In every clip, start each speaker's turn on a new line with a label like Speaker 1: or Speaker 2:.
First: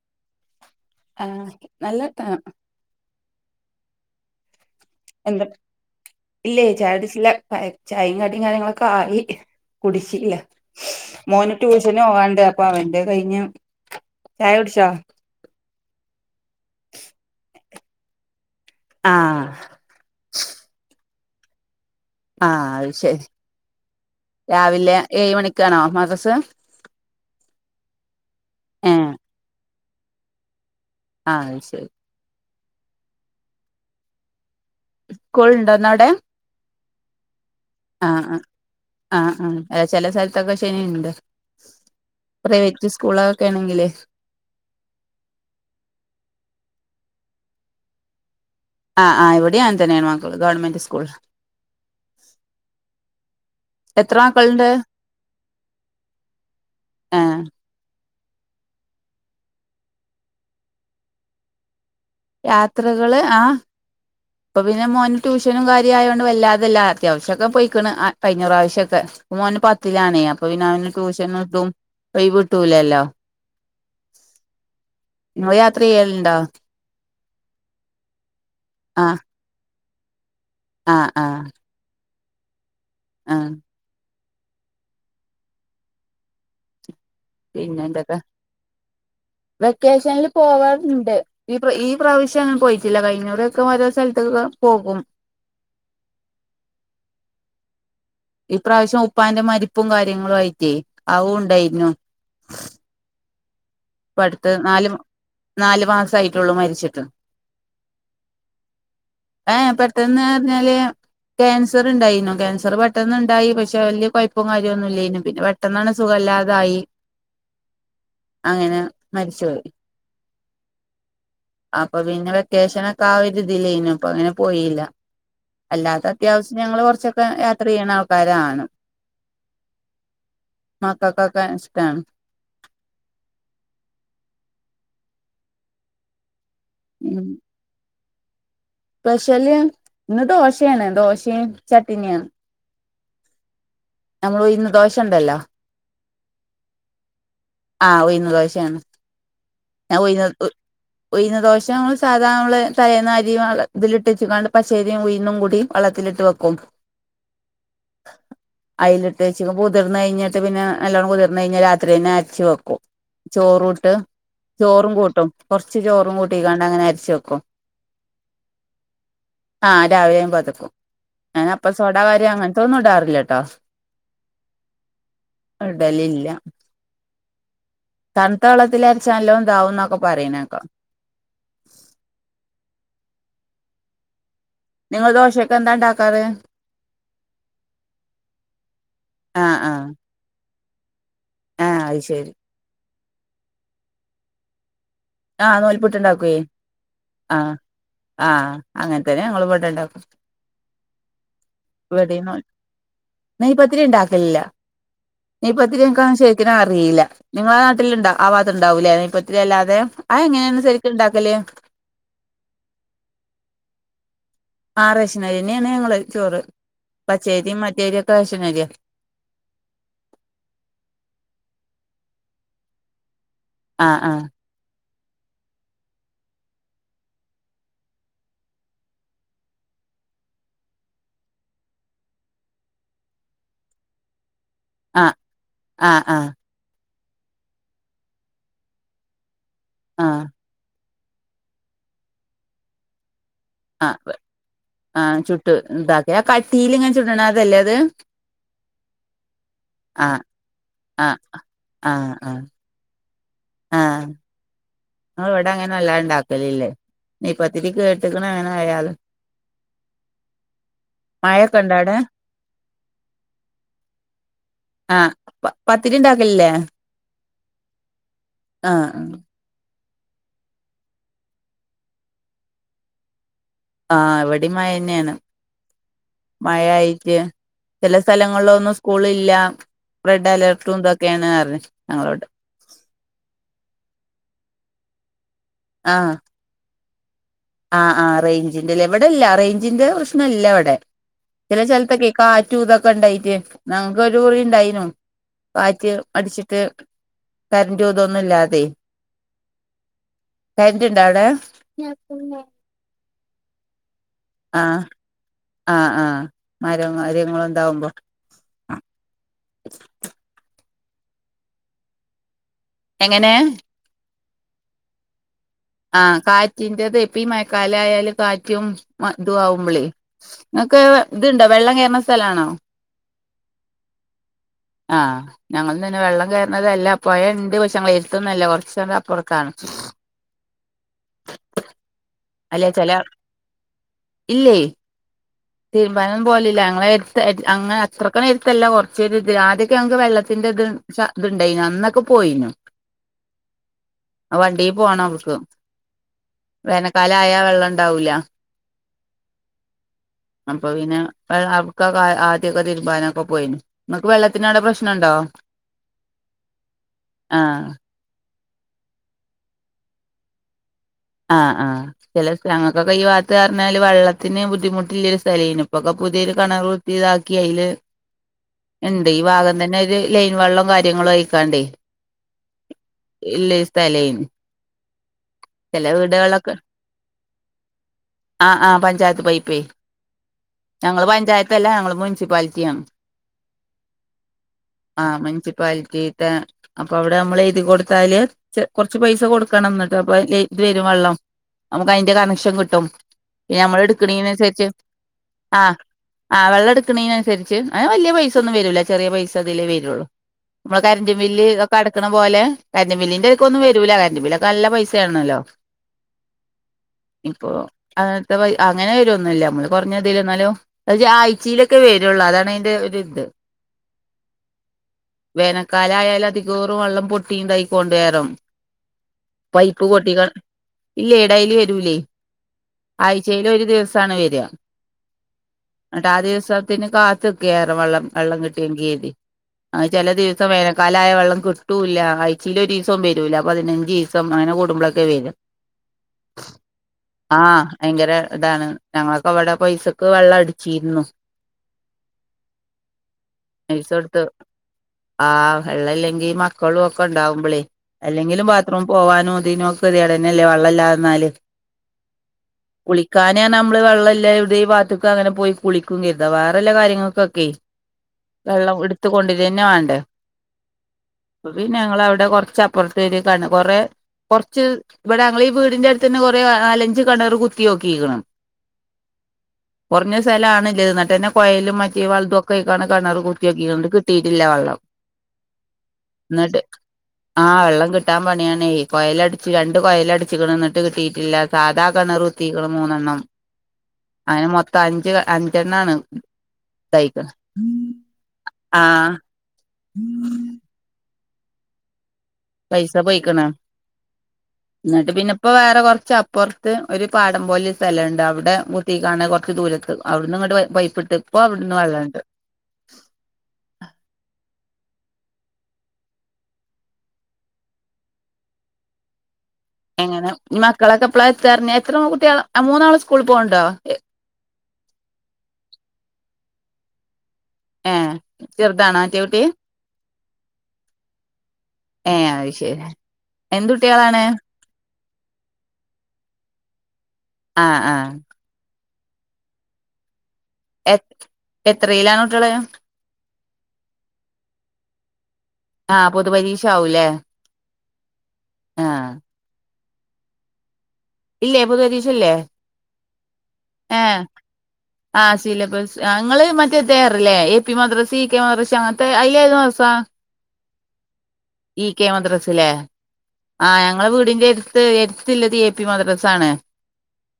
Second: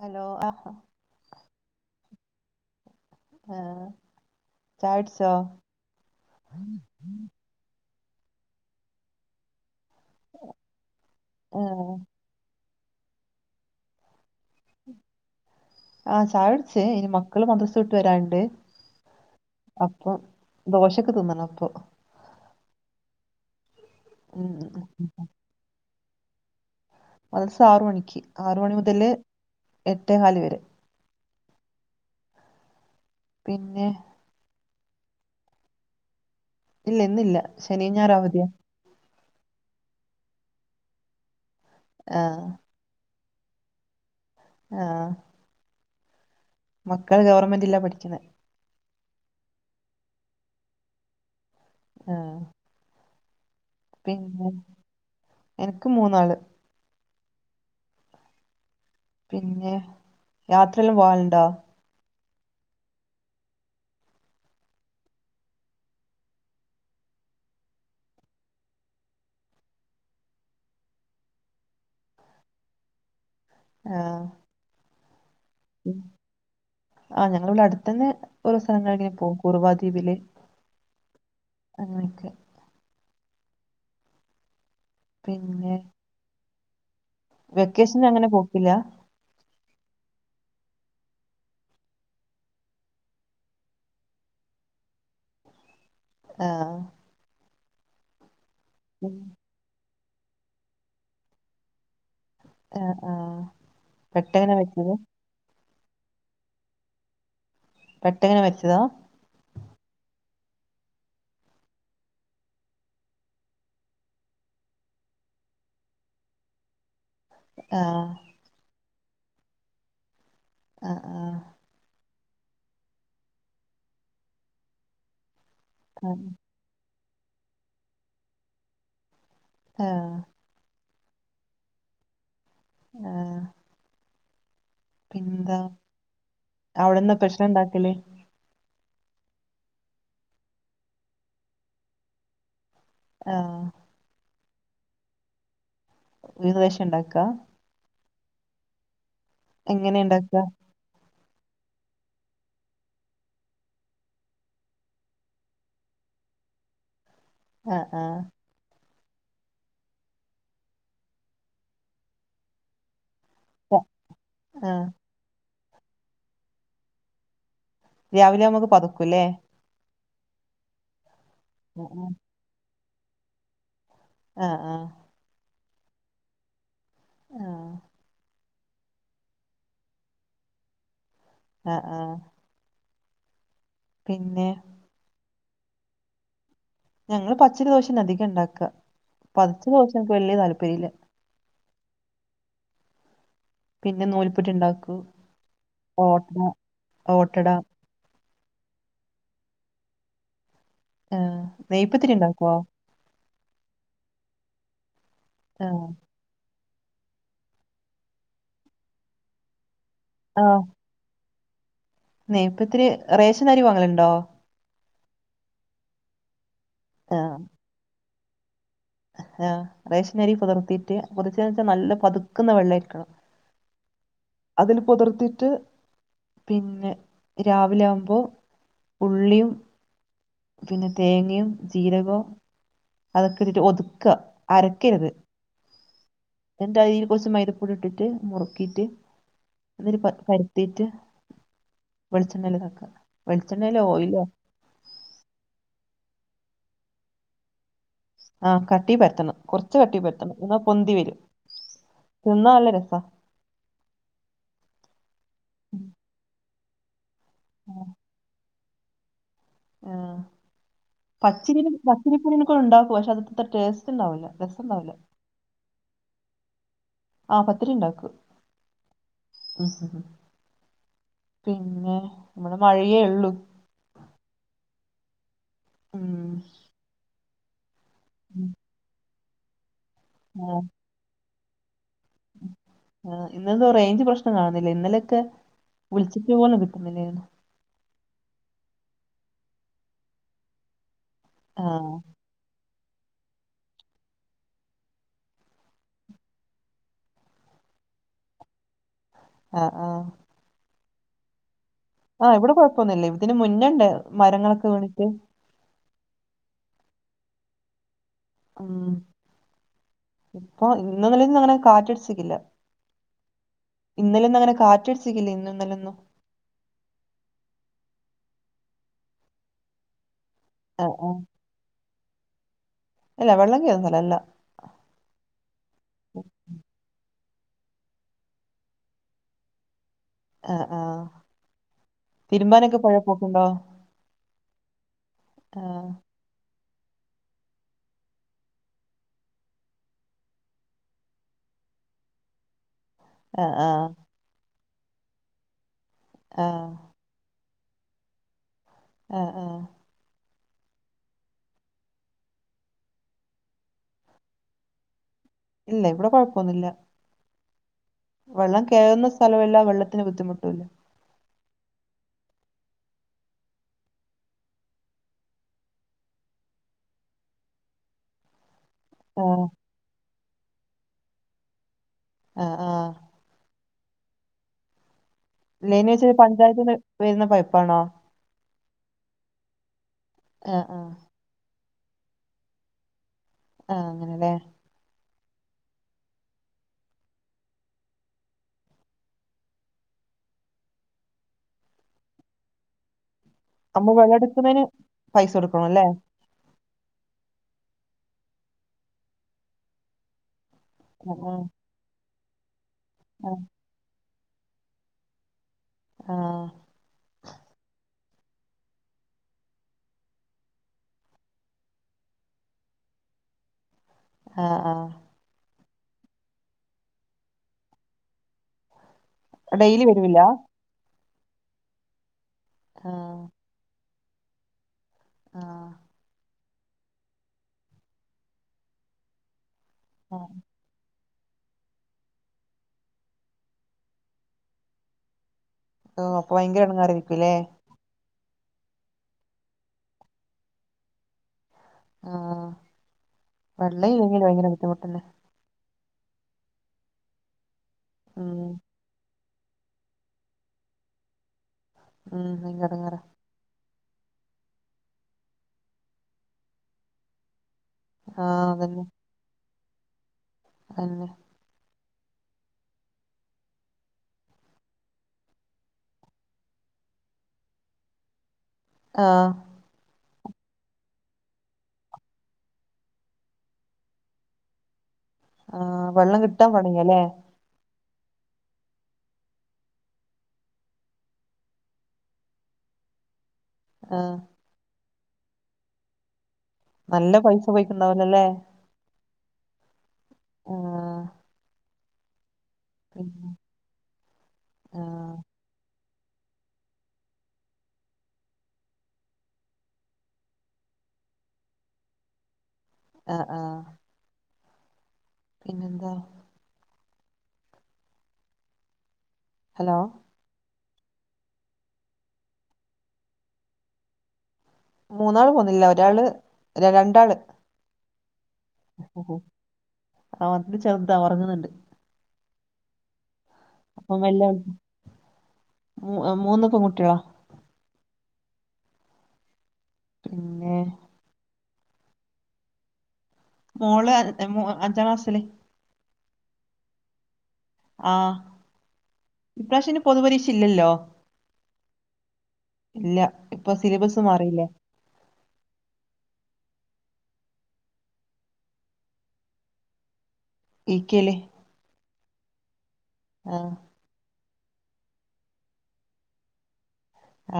Speaker 1: Hello ആഹ്
Speaker 2: ആഹ് നല്ലർത്താനം
Speaker 1: ആഹ്
Speaker 2: എന്ത ഇല്ലേ ചായടിച്ചില്ല ചായേം കടിം കാര്യങ്ങളൊക്കായി കുടിച്ചില്ല മോന്
Speaker 1: ആ
Speaker 2: ട്യൂഷന് പോവാണ്ട് അപ്പ അവന്റെ കയ്ഞ്ഞു ചായ കുടിച്ചോ
Speaker 1: ആഹ് ചായടിച്ച് ഇനി മക്കള് മദ്രസ വിട്ട് വരാണ്ട്
Speaker 2: ആഹ്
Speaker 1: അപ്പൊ ദോശെക്കെ തിന്നണം പ്പൊ
Speaker 2: ആഹ് അത് ശരി
Speaker 1: ഉം.
Speaker 2: രാവിലെ ഏഴ് മണിക്കാണോ മദ്രസ
Speaker 1: മദ്രസാറ് മണിക്ക് ആറ് മണി
Speaker 2: ഏഹ്
Speaker 1: മുതല് എട്ടേ കാല് വരെ
Speaker 2: ആഹ് ശരി
Speaker 1: പിന്നെ
Speaker 2: സ്കൂൾണ്ടോ ന്ന് അവ്ടെ
Speaker 1: ഇല്ല ഇന്നില്ല ശനീം ഞാറും അവധിയാ
Speaker 2: ആഹാ ചെല സലത്തെക്കെ ശനിണ്ട്
Speaker 1: ആ
Speaker 2: [unintelligible] സ്കൂളോക്കെ ആണെങ്കിലേ
Speaker 1: ആഹ് മക്കള് ഗവർമെന്റിലാ പഠിക്കുന്നെ
Speaker 2: ആഹ് ആഹ് ഇവിടെയും അങ്ങൻതന്നെയാണ് മക്കള് ഗവൺമെന്റ് സ്കൂളിലാ
Speaker 1: ആഹ്
Speaker 2: എത്രാക്കളുണ്ട്
Speaker 1: എനിക്ക് മൂന്നാള്
Speaker 2: ഏഹ്
Speaker 1: പിന്നെ യാത്രെല്ലാം പോകാലുണ്ടോ
Speaker 2: യാത്രകള് ആഹ് ഇപ്പൊ പിന്നെ മോന് ട്യൂഷനും കാര്യായോണ്ട് വല്ലാതില്ല അത്യാവശ്യക്കെ പോയിക്കണ് അ കഴിഞ്ഞറാവശ്യൊക്കെ. പ്പ മോന് പത്തിലാണേ അപ്പൊ പിന്നെ അവന് ട്യൂഷന്ട്ടും ഒയ്വ്ട്ടൂലല്ലോ.
Speaker 1: ആഹ്
Speaker 2: ങ്ങള് യാത്രയ്യലുണ്ടോ?
Speaker 1: ആ് ഞങ്ങളിവിടടുത്തന്നെ ഓരോ സ്ഥലങ്ങളിങ്ങനെ
Speaker 2: ആഹ്
Speaker 1: പോം കുർവാദ്വീപില്..
Speaker 2: ആഹ് ആഹ്
Speaker 1: അങ്ങനെക്കെ
Speaker 2: ആഹ്
Speaker 1: പിന്നെ വെക്കേഷൻ
Speaker 2: പിന്നെന്തൊക്കെ
Speaker 1: അങ്ങനെ പോക്കില്ല
Speaker 2: വെക്കേഷനില് പോവാല്ണ്ട്. ഈ പ്രാ ഈ പ്രാവശ്യം പോയിട്ടില്ല കഴിഞ്ഞൊറൊക്കെ ഓരോ സലത്തൊക്കെ പോകും.
Speaker 1: ആഹ്
Speaker 2: ഈ പ്രവശ്യം
Speaker 1: ഉം
Speaker 2: ഉപ്പാന്റെ മരിപ്പും കാര്യങ്ങളും ആയിട്ടേ ആവും ഉണ്ടായിനു.
Speaker 1: ആഹ് ആഹ്
Speaker 2: ഇപ്പടുത്ത് നാല് നാലു മാസ ആയിട്ടുള്ളു മരിച്ചിട്ട്.
Speaker 1: പെട്ടെന് മരിച്ചതാ?
Speaker 2: ഏയ് പ്പറത്ത്ന്ന് പറഞ്ഞാല്, ക്യാൻസർ ഉണ്ടായിനു ക്യാസർ പെട്ടെന്നുണ്ടായി പക്ഷെ വലിയ കുഴപ്പം കാര്യവും ഇല്ലായിനു പിന്നെ പെട്ട് പെട്ടെന്നാണ് സുഖമല്ലാതായി.
Speaker 1: ആഹ്
Speaker 2: അങ്ങനെ മരിച്ചോയി
Speaker 1: ആഹ് ആഹ്
Speaker 2: അപ്പൊ പിന്നെ വെക്കേഷനൊക്കെ ആരുതിലേനു ഇപ്പ അങ്ങനെ പോയില്ല
Speaker 1: ആ
Speaker 2: അല്ലാത്ത അത്യാവശ്യം.. ഞങ്ങള് കുറച്ചൊക്കെ യാത്ര ചെയ്യുന്ന ആൾക്കാരാണ്.
Speaker 1: ആഹ്
Speaker 2: മാക്കക്കക്ക ഇഷ്ട്ടാണ്.
Speaker 1: ആഹ് പിന്താ അവിടെന്നാ
Speaker 2: ഉം
Speaker 1: പ്രശ്നം ഇണ്ടാക്കലേ?
Speaker 2: സ്പെഷ്യല് ഇന്ന് ദോശയാണ് ദോശയും ചട്ടിനിയാ
Speaker 1: ആഹ്
Speaker 2: ഉഴുന്ന് ദോശണ്ടല്ലാ.
Speaker 1: [unintelligible] ഉണ്ടാക്കാ?
Speaker 2: ആഹ് ഉഴുന്ന് ദോശണ് ഞാ
Speaker 1: എങ്ങനെ
Speaker 2: ഉഴുന്ന്
Speaker 1: ഇണ്ടാക്ക
Speaker 2: ഉ ഉഴുന്ന ദോശ സാധാരണമ്മൾ തലേ ന അരിയും ഇതിലിട്ടച്ച്ക്കാണ്ട് പച്ചേരിയും ഉയന്നും കൂടി വള്ളത്തിലിട്ട് വെക്കും.
Speaker 1: ആഹ് ആഹ്
Speaker 2: അയിലിട്ട് വച്ച് കുതിർ കഴിഞ്ഞിട്ട് പിന്നെ നല്ലണ്ണം കുതിർന്ന് കഴിഞ്ഞാൽ രാത്രി തന്നെ അരച്ച് വെക്കും.
Speaker 1: ര-
Speaker 2: ചോറൂട്ട്,
Speaker 1: ആ
Speaker 2: ചോറും കൂട്ടും കൊറച്ച് ചോറും കൂട്ടികണ്ട അങ്ങനെ അരിച്ചു വെക്കും.
Speaker 1: രാവിലെ നമ്മുക്ക് പതുക്കൂല്ലേ?
Speaker 2: ആഹ് രാവിലെ ആമ്പോതേക്കും ഞാൻ അപ്പ
Speaker 1: ആ
Speaker 2: സോടകാര്യം അങ്ങനത്തൊന്നും ഇടാറില്ലട്ടോ.
Speaker 1: ആഹ് ആഹ്
Speaker 2: അടലില്ല
Speaker 1: ആഹ്
Speaker 2: തണുത്ത വെള്ളത്തിലരച്ചാ നല്ലോ എന്താവന്നൊക്കെ പറയനേക്ക.
Speaker 1: ആഹ് ആഹ് പിന്നെ
Speaker 2: നിങ്ങള് ദോശക്കെന്താ ണ്ടാക്കാറ്?
Speaker 1: ഞങ്ങള് പച്ചരി ദോശന്നെ അധികം ഉണ്ടാക്ക
Speaker 2: ആഹ്
Speaker 1: പച്ച
Speaker 2: ആഹ്
Speaker 1: ദോശ എനിക്ക് വലിയ താല്പര്യ ഇല്ല.
Speaker 2: ആഹ് അത് ശരി
Speaker 1: പിന്നെ നൂലിപ്പുട്ട് ഉണ്ടാക്കും
Speaker 2: ആഹ് നൂൽപുട്ട്ണ്ടാക്കുവേ
Speaker 1: [unintelligible] ഓട്ടട
Speaker 2: ആഹ് ആഹ് അങ്ങനെത്തന്നെ ഞങ്ങളും ഇടെണ്ടാക്കും
Speaker 1: ആ നെയ്പ്പത്തിരി
Speaker 2: ഇവിടെ നൂ
Speaker 1: ഇണ്ടാക്കോ
Speaker 2: നെയ്പത്തിരി ഉണ്ടാക്കലില്ല
Speaker 1: ആ
Speaker 2: നെയപ്പത്തിരിക്കശേ [unintelligible] അറിയില്ല നിങ്ങളെ ആ നാട്ടിലുണ്ടാ ആ ഭാത്തുണ്ടാവുല്ലേ നെയ്പത്തിരി അല്ലാതെ ആ എങ്ങനെയ ണ്ടാക്കല്
Speaker 1: നയ്പ്പഇത്തിരി റേഷൻ അരി വാങ്ങലുണ്ടോ
Speaker 2: ആഹ് റേഷനരിനെയാണ് ഞങ്ങളെ ഈ ചോറ്
Speaker 1: ആഹ്
Speaker 2: പച്ചേരിയും മറ്റേരിയും ഒക്കെ റേഷനരിയ
Speaker 1: ആഹ് റേഷനരി പുതർത്തിട്ട് കുതിച്ച വെച്ചാൽ നല്ല പതിക്കുന്ന വെള്ളം ആരിക്കണം
Speaker 2: ആഹ് ആഹ്
Speaker 1: അതിൽ പുതർത്തിട്ട് പിന്നെ രാവിലാവുമ്പോ ഉള്ളിയും പിന്നെ തേങ്ങയും ജീരകം അതൊക്കെ ഇട്ടിട്ട് ഒതുക്ക അരക്കരുത്
Speaker 2: ആഹ് ആഹ് ആഹ്
Speaker 1: [unintelligible] കുറച്ച് മൈദപ്പൊടി ഇട്ടിട്ട് മുറുക്കിയിട്ട് ഇതൊരു
Speaker 2: ആഹ്
Speaker 1: പരിത്തിറ്റ് വെളിച്ചെണ്ണൽ ഇതാക്ക വെളിച്ചെണ്ണയിലോ
Speaker 2: ആഹ് ആഹ്
Speaker 1: ഓയിലോ
Speaker 2: ആഹ് ചുട്ട് ഇന്താക്ക അ കട്ടീലിങ്ങനെ ചുട്ണതല്ലേ അത്
Speaker 1: ആഹ് കട്ടീ പരത്തണം കൊറച്ച്
Speaker 2: ആഹ്
Speaker 1: കട്ടീപരത്തണം എന്നാ പൊന്തി വരും
Speaker 2: ആഹ് ആഹ് ആഹ്
Speaker 1: തിന്നാ നല്ല രസ
Speaker 2: ആഹ് ഞങ്ങള് ഇവിടെ അങ്ങനെ അല്ലാഇണ്ടാക്കലില്ലേ നെയ്യ്പ്പത്തിരി കേട്ട്ക്ക്ണ് എങ്ങനെ ആയാലും
Speaker 1: ആഹ്
Speaker 2: മഴയൊക്കെ
Speaker 1: പച്ചിരിന്
Speaker 2: ഉണ്ടോ അവിടെ
Speaker 1: പച്ചരിപ്പുടിനോക്കെ ഒണ്ടാക്കും പക്ഷെ അത്ത്ര ടേസ്റ്റ്ണ്ടാവില്ല രസം ണ്ടാവില്ല.
Speaker 2: ആഹ് പ പത്തിരിണ്ടാക്കലില്ലേ?
Speaker 1: ആഹ് പത്തിരിണ്ടാക്കും ഉം പിന്നെ ഇവിടെ മഴയേ ഉള്ളു
Speaker 2: ആഹ് ഇവിടെയും മയ തന്നെയാണ്
Speaker 1: ഉം
Speaker 2: മയയായിട്ട് ചെല
Speaker 1: ഉം.
Speaker 2: സ്ഥലങ്ങളിലൊന്നും സ്ക്കൂളില്ല റെഡ്
Speaker 1: ആ,
Speaker 2: അലേർട്ടും ഇതൊക്കെയാണ്ന്ന് പറഞ്ഞ് ഞങ്ങളോട്
Speaker 1: ആ ഇന്നന്തൊ റേഞ്ച് പ്രശ്നം കാണുന്നില്ല ഇന്നലെയൊക്കെ
Speaker 2: ആഹ്
Speaker 1: വിളിച്ചിട്ടു പോലും കിട്ടുന്നിലായിരുന്നു
Speaker 2: ആഹ് ആഹ് റേഞ്ചിന്റെല്ലേ ഇവിടെ ഇല്ല റേഞ്ചിന്റെ പ്രശ്നം ഇല്ല ഇവിടെ ചില
Speaker 1: ആ
Speaker 2: സ്ഥലത്തെക്കെ കാറ്റൂതൊക്കെണ്ടായിട്ട് ഞങ്ങക്ക് ഒരു കുറി ഇണ്ടായിനു കാറ്റ് അടിച്ചിട്ട് കരന്റും ഇതൊന്നും ഇല്ലാതെ
Speaker 1: ആഹ് ആഹ്
Speaker 2: കരണ്ട് ഇണ്ടോ അവിടെ
Speaker 1: ആഹ് ഇവിടെ കുഴപ്പൊന്നുമില്ലേ ഇതിന് മുന്നേഇണ്ടേന്ന് മരങ്ങളൊക്കെ
Speaker 2: ആഹ്
Speaker 1: വീണിട്ട്
Speaker 2: ആഹ് ആഹ് മരം കാര്യങ്ങളും ഉണ്ടാവുമ്പോ
Speaker 1: ഉം ഇപ്പൊ ഇന്നും ഇന്നലെയൊന്നും അങ്ങനെ കാറ്റടിച്ചിക്കില്ല
Speaker 2: എങ്ങനെ
Speaker 1: ഇന്നലെന്നും അങ്ങനെ കാറ്റടിച്ചിക്കില്ല ഇന്നും ഇന്നലെന്നും
Speaker 2: ആ കാറ്റിന്റെത് ഇപ്പം ഈ മയക്കാലായാല് കാറ്റും ഇതും ആവുമ്പളെ ങ്ങക്ക്
Speaker 1: ആ ആ
Speaker 2: ഇത്ണ്ടോ വെള്ളം കേർണ സ്ഥലാണോ
Speaker 1: അല്ല വെള്ളം കയറുന്നസ്ഥലല്ല
Speaker 2: ആഹ് ഞങ്ങള് നിന്നിനെ വെള്ളം കയറണതല്ല പൊയ ഇണ്ട് പക്ഷെ ഞങ്ങളെ എടുത്തൊന്നല്ല കുറച്ചു അങ്ങട്ട് അപ്പുറത്താണ്
Speaker 1: ആഹ് ആഹ്
Speaker 2: അല്ലെ
Speaker 1: തിരുമ്പാനൊക്കെ
Speaker 2: ചില
Speaker 1: പൊഴേ പോക്കുണ്ടോ ആ
Speaker 2: തിരുമ്പാൻ തിരുമ്പാൻ പോവലില്ല ഞങ്ങളെ അങ്ങനെ അത്രക്ക് എടുത്തല്ല കൊറച്ച് ഇത് ആദ്യക്കെ ഞങ്ങക്ക് വെള്ളത്തിന്റെ ഇത് ശ ഇത്ണ്ടായിനി അന്നൊക്കെ പോയിനു
Speaker 1: ആഹ് ആഹ്
Speaker 2: വണ്ടി പോണം അമക്ക്
Speaker 1: ആ
Speaker 2: വേനൽക്കാലായാൽ വെള്ളണ്ടാവൂല്ല
Speaker 1: ആഹ് ആഹ്
Speaker 2: അപ്പൊ പിന്നെ [unintelligible] ആദ്യക്കെ തീരുമ്പാനൊക്കെ പോയിനു നിങ്ങക്ക് വെള്ളത്തിനാടെ പ്രശ്നണ്ടോ
Speaker 1: ഇല്ല ഇവിടെ കുഴപ്പൊന്നുല്ല
Speaker 2: ആഹ്
Speaker 1: വെള്ളം കേറുന്ന സ്ഥലമല്ലാം വെള്ളത്തിന് ബുദ്ധിമുട്ടുല്ല
Speaker 2: ആഹ് ആഹ് ചെലക്ക് ഞാങ്ങക്കൊക്കെ ഈ ഭാഗത്ത് പറഞ്ഞാല് വെള്ളത്തിന് ബുദ്ധിമുട്ടില്ല സ്ഥലേനു ഇപ്പൊക്കെ പുതിയരു കെണറ് ഇതാക്കി അയിൽ ഇണ്ട് ഈ
Speaker 1: ആഹ്
Speaker 2: ഭാഗം തന്നെ ഒരു ലൈൻ വെള്ളം കാര്യങ്ങളും അയക്കാണ്ടേ
Speaker 1: ആഹ് ആഹ്
Speaker 2: ഇല്ല സ്ഥലേന്
Speaker 1: ലൈനി വെച്ച പഞ്ചായത്തിന്ന് വരുന്ന പൈപ്പാണോ
Speaker 2: ആഹ് ആഹ് പഞ്ചായത്ത് പൈപ്പേ
Speaker 1: ആഹ് ആഹ്
Speaker 2: അല്ല അങ്ങള് മുനിസിപ്പാലിറ്റി അണ്
Speaker 1: ആഹ അങ്ങനെല്ലെ
Speaker 2: ആഹ് മുനിസിപ്പാലിറ്റിത്തെ അപ്പൊ അവി നമ്മള് എഴുതി കൊടുത്താല് കൊറച്ച് പൈസ കൊടുക്കണം എന്നിട്ട് അപ്പൊ ഇത് വരും വെള്ളം നമുക്ക് അതിന്റെ കണക്ഷൻ കിട്ടും പിന്ന നമ്മൾ
Speaker 1: അപ്പൊ വെള്ളം എടുക്കുന്നതിന്
Speaker 2: എടുക്കണിനനുസരിച്ച്
Speaker 1: പൈസ കൊടുക്കണം
Speaker 2: ആഹ
Speaker 1: അല്ലേ
Speaker 2: ആഹ വെള്ളംടുക്കണതിനനുസരിച്ച് അന വലിയ പൈസന്ന വൂല്ല ചെറിയ പൈസ അതിലേ വരുള്ളൂ നമ്മള് കരന്റ
Speaker 1: ആഹ്
Speaker 2: ബില്ല് ഒക്കെ അടക്കണ പോലെ കരന്
Speaker 1: ആഹ്
Speaker 2: മില്ലിന്റെടക്കെ ഒന്നും വ [unintelligible] ലിലൊക്കെ നല്ല പൈസയാണല്ലോ
Speaker 1: ആഹ്
Speaker 2: ഇപ്പൊ അങ്ങനത്തെ പൈ അങ്ങനെ വരൊന്നുല്ല നമ്മള് കുറഞ്ഞതില്ല് എന്നാലും അ ആഴ്ചയിലൊക്കെ വരുള്ളൂ അതാണ് അയിൻ്റെ ഒരു ഇത്
Speaker 1: ആഹ് ആഹ്
Speaker 2: വേനക്കാലായാൽ അധികേറും വെള്ളം പൊട്ടിയണ്ടായിക്കൊണ്ട വറം പൈപ്പ
Speaker 1: ഡെയിലി വരുവില്ല
Speaker 2: കൊട്ടിക ഇല്ലേ ഡെയിലി വരൂലേ
Speaker 1: ആഹ്
Speaker 2: ആഴ്ചൽ ഒരു ദിവസ് വര
Speaker 1: ആഹ്
Speaker 2: എന്നിട്ട് ആ ദിവസ ത്തിന് കാത്തൊക്കെറെ വെള്ളം വെള്ളം കിട്ടിയ കീതി ചില ദിവസം വേന കാലായ വെള്ളം കിട്ടൂല്ല ആഴ്ചൽ ഒരു ദിവസം വരൂല പതിനഞ്ച് ദിവസം അങ്ങനെ കൂടുമ്പോഴൊക്കെ വരും
Speaker 1: ഓ അപ്പൊ ഭയങ്കര ഇട ങ്ങാറിരിക്കൂല്ലേ
Speaker 2: ആഹ് ഭയങ്കര ഇതാണ് ഞങ്ങളൊക്കെ വടെ പൈസക്ക് വെള്ളം അടിച്ചിരുന്നു
Speaker 1: ആഹ്
Speaker 2: പൈസ
Speaker 1: വെള്ളല്ലെങ്കും
Speaker 2: കൊടുത്ത്
Speaker 1: ഭയങ്കര ബുദ്ധിമുട്ടല്ലേ?
Speaker 2: ആഹ് വെള്ള ഇല്ലെങ്കിൽി മക്കളും ഒക്കെ ഉണ്ടാവുമ്പളേ
Speaker 1: ഉം
Speaker 2: അല്ലെങ്കിലും ബത് റൂം പോവാനും തിനെക്കെ കതിടന്നെല്ലേ വള്ളല്ലാല്
Speaker 1: ഉം എടങ്ങറ
Speaker 2: കാനെയാണ് നമ്മള് വെള്ളംല്ലാം ഇവിടെ ഈാത്തക്ക അങ്ങനെ പോയി കുളിക്കും കരുതാ വേറെല്ല കാര്യങ്ങൾക്കൊക്കെ
Speaker 1: ആഹ്
Speaker 2: വെള്ളം എടുത്ത് കൊണ്ടരന്ന വണ്ടേ
Speaker 1: തന്നെ
Speaker 2: അപ്പ പിന്ന ഞങ്ങളെ അവിടെ കൊറച്ചപ്പുത്ത്ണ് കൊറെ കുറച്ച് ഇവിടെ ഞങ്ങൾ ഈ വീടിന്റെ അടുത്ത് തന്നെ കൊറ ആലഞ്ച് കെണർ കുത്തിയോക്കിക്ക്ണ്
Speaker 1: ആഹ്
Speaker 2: കുറഞ്ഞ സ്ഥലം ആണല്ല എന്നിട്ട്ന്നെയലും മറ്റ വെള്ളംൊക്കെക്കാണ് കെണർ കുത്തിയോക്കിക്ക്ണ്ട് കിട്ടിയിട്ടില്ല വെള്ളം
Speaker 1: ആഹ് വെള്ളം കിട്ടാൻ പണിയലെ
Speaker 2: ആഹ് വെള്ളം കിട്ടാൻ പണിയാണേ കൊയൽടച്ച് രണ്ട് കൊയല അടച്ച് കിന്നിട്ട് കിട്ടിയിട്ടില്ല സാധാ കിണർ കുത്തിക്കണ് മൂന്നെണ്ണം
Speaker 1: ആഹ്
Speaker 2: അയിന് മൊത്തം അഞ്ച് അഞ്ചെണ്ണാണ്
Speaker 1: നല്ല
Speaker 2: തായിക്കണെ
Speaker 1: പൈസ പോയിക്ക്ണ്ടാവൂലല്ലേ
Speaker 2: ആഹ്
Speaker 1: ആഹ്
Speaker 2: പൈസ
Speaker 1: പിന്നെ
Speaker 2: പോയിക്ക്ണ് എന്നിട്ട്
Speaker 1: ആഹ്
Speaker 2: പിന്നെ ഇപ്പൊ വേറെ കുറച്ച് അപ്പുറത്ത് ഒരു പാടം പോലെ ഒരു സ്ഥലണ്ട് അവിടെ മുത്തി കാണ് കുറച്ച് ദൂരക്ക് അവിടുന്ന് ഇങ്ങോട്ട പൈപ്പ് ഇട്ട ഇപ്പപ്പോ അവിടന്ന് വെള്ളുണ്ട്.
Speaker 1: ആഹ് ആഹ് പിന്നെന്താ ഹലോ
Speaker 2: എങ്ങനെ ഇനി മക്കളൊക്കെപ്പളെത്താർഞ്ഞ് എത്ര പെങ്കുട്ട്യാള ആ മൂന്നാളുസ്കൂള് പോവ്ണ്ടോ
Speaker 1: മൂന്നാളും പോന്ന്ല്ല ഒരാള് ര രണ്ടാള്
Speaker 2: എ
Speaker 1: [unintelligible] ചേർത്ത ഒറങ്ങണണ്ട്
Speaker 2: ഏഹ് അത് ശരിയാ
Speaker 1: അപ്പം വല്ല്യാള് മൂ മൂന്ന് പെങ്കുട്ട്യോളാ
Speaker 2: ആഹ് ആഹ്
Speaker 1: പിന്നെ
Speaker 2: എ എത്രീലാണ് കുട്ട്യോള്?
Speaker 1: മോള് [unintelligible] അഞ്ചാം ക്ലാസില്.
Speaker 2: ആഹ് പൊതു പരീക്ഷാവുലേ?
Speaker 1: ആഹ് ഇപ്രാവശന്ന് പൊതുപരീക്ഷില്ലല്ലോ
Speaker 2: ഇല്ലേ പൊതുപരീക്ഷ ഇല്ലേ
Speaker 1: ഇല്ല ഇപ്പൊ സിലബസ് മാറീലെ.
Speaker 2: ആഹ് സിലബസ് അ ഇങ്ങള് മറ്റേതേകാരല്ലേ എ പി മദ്രസ്, ഇ കെ മദ്രസ്, അങ്ങൻത്തെ അയ്‌ലേത് മദ്രസാ?
Speaker 1: ഈകേല്
Speaker 2: ഈകേ മദ്രസ് ലേ
Speaker 1: ആഹ്
Speaker 2: ആഹ് ഞങ്ങളെ വീട്ൻ്റെട്ത്ത് എട്ത്ത്ള്ളത് എ പി മദ്രസാണ്.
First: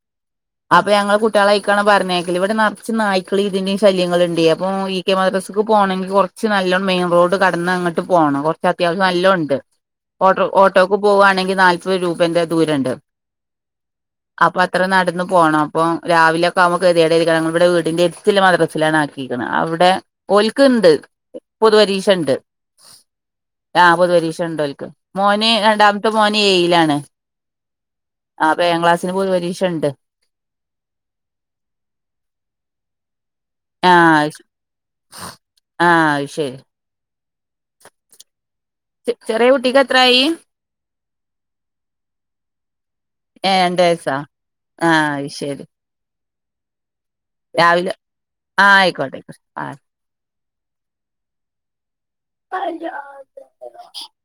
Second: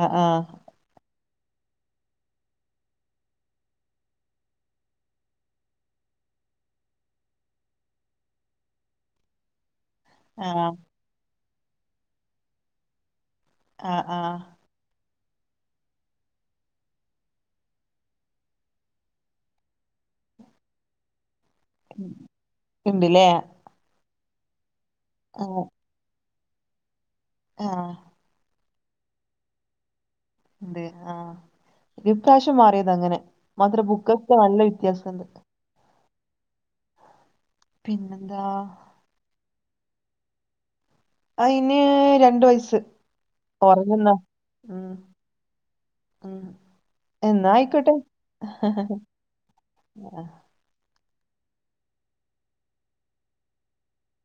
Speaker 1: ആഹ് ആഹ്
Speaker 2: അപ്പ ഞങ്ങള് കുട്ട്യോളയ്ക്കാണ് പറഞ്ഞേക്കല് ഇവ്ടെ നർച്ച് നായ്ക്കളിംതിൻ്റീം ശല്യങ്ങള്ണ്ട് അപ്പം ഇ കെ മാദ്രസ്ക്ക് പോണെങ്കി കൊർച്ച് നല്ലൊം മെയിൻ റോഡ് കടന്നങ്ങട്ട് പോണം കൊർ അത്യാവസ്യം നല്ലോണ്ട് ഓട്ടോ
Speaker 1: ആഹ്
Speaker 2: ഓട്ടോക്ക് പോവാണെങ്കി നാല്പ്പത് രൂപന്റെ ദൂരണ്ട്.
Speaker 1: ആഹ് ആഹ്
Speaker 2: എത്ര നടന്ന് പോണം അപ്പം രാവിലൊക്കാവുമ്പൊ കെതിയേടല്ലെയ്ക്കാരം ഇവ്ടെ വീടിന്റെട്ത്ത്ള്ള മദ്രസിലാണാക്കീക്ക്ണ് അവ്ടെ ഓൽക്ക്ണ്ട് പൊതു പരീക്ഷണ്ട്
Speaker 1: ഇണ്ട്ലേ
Speaker 2: ആഹ് പെതുപരീക്ഷണ്ടോൽക്ക് മോന്
Speaker 1: ആഹ്
Speaker 2: രണ്ടാമത്തെ മോന് ഏഴിലാണ്.
Speaker 1: ആഹ്
Speaker 2: ആഹ് അപ്പൊ ഏയാ ക്ലാസിന് പൊതു പരീക്ഷണ്ട്.
Speaker 1: എന്ത് ആഹ് ഇപ്രാവ്ശ്യം മാറിതാ ഇങ്ങനെ
Speaker 2: ആഹ് [unintelligible] ആഹ് അയ്ശരി.
Speaker 1: പിന്നെന്താ
Speaker 2: ചെ ചെറ്യേ കുട്ടിക്കെത്രായി?
Speaker 1: അയ്ന് രണ്ട് വയസ്സ്
Speaker 2: ഏ രണ്ട്
Speaker 1: ഒറങ്ങ്ന്നു
Speaker 2: വയസ്സാ
Speaker 1: ഉം
Speaker 2: ആഹ് അത് ശരി
Speaker 1: ഉം എന്നാ
Speaker 2: രാവിലെ
Speaker 1: അയ്ക്കോട്ടെ
Speaker 2: ആഹ് ആയിക്കോട്ടെ ആയിക്കോട്ടെ [unintelligible]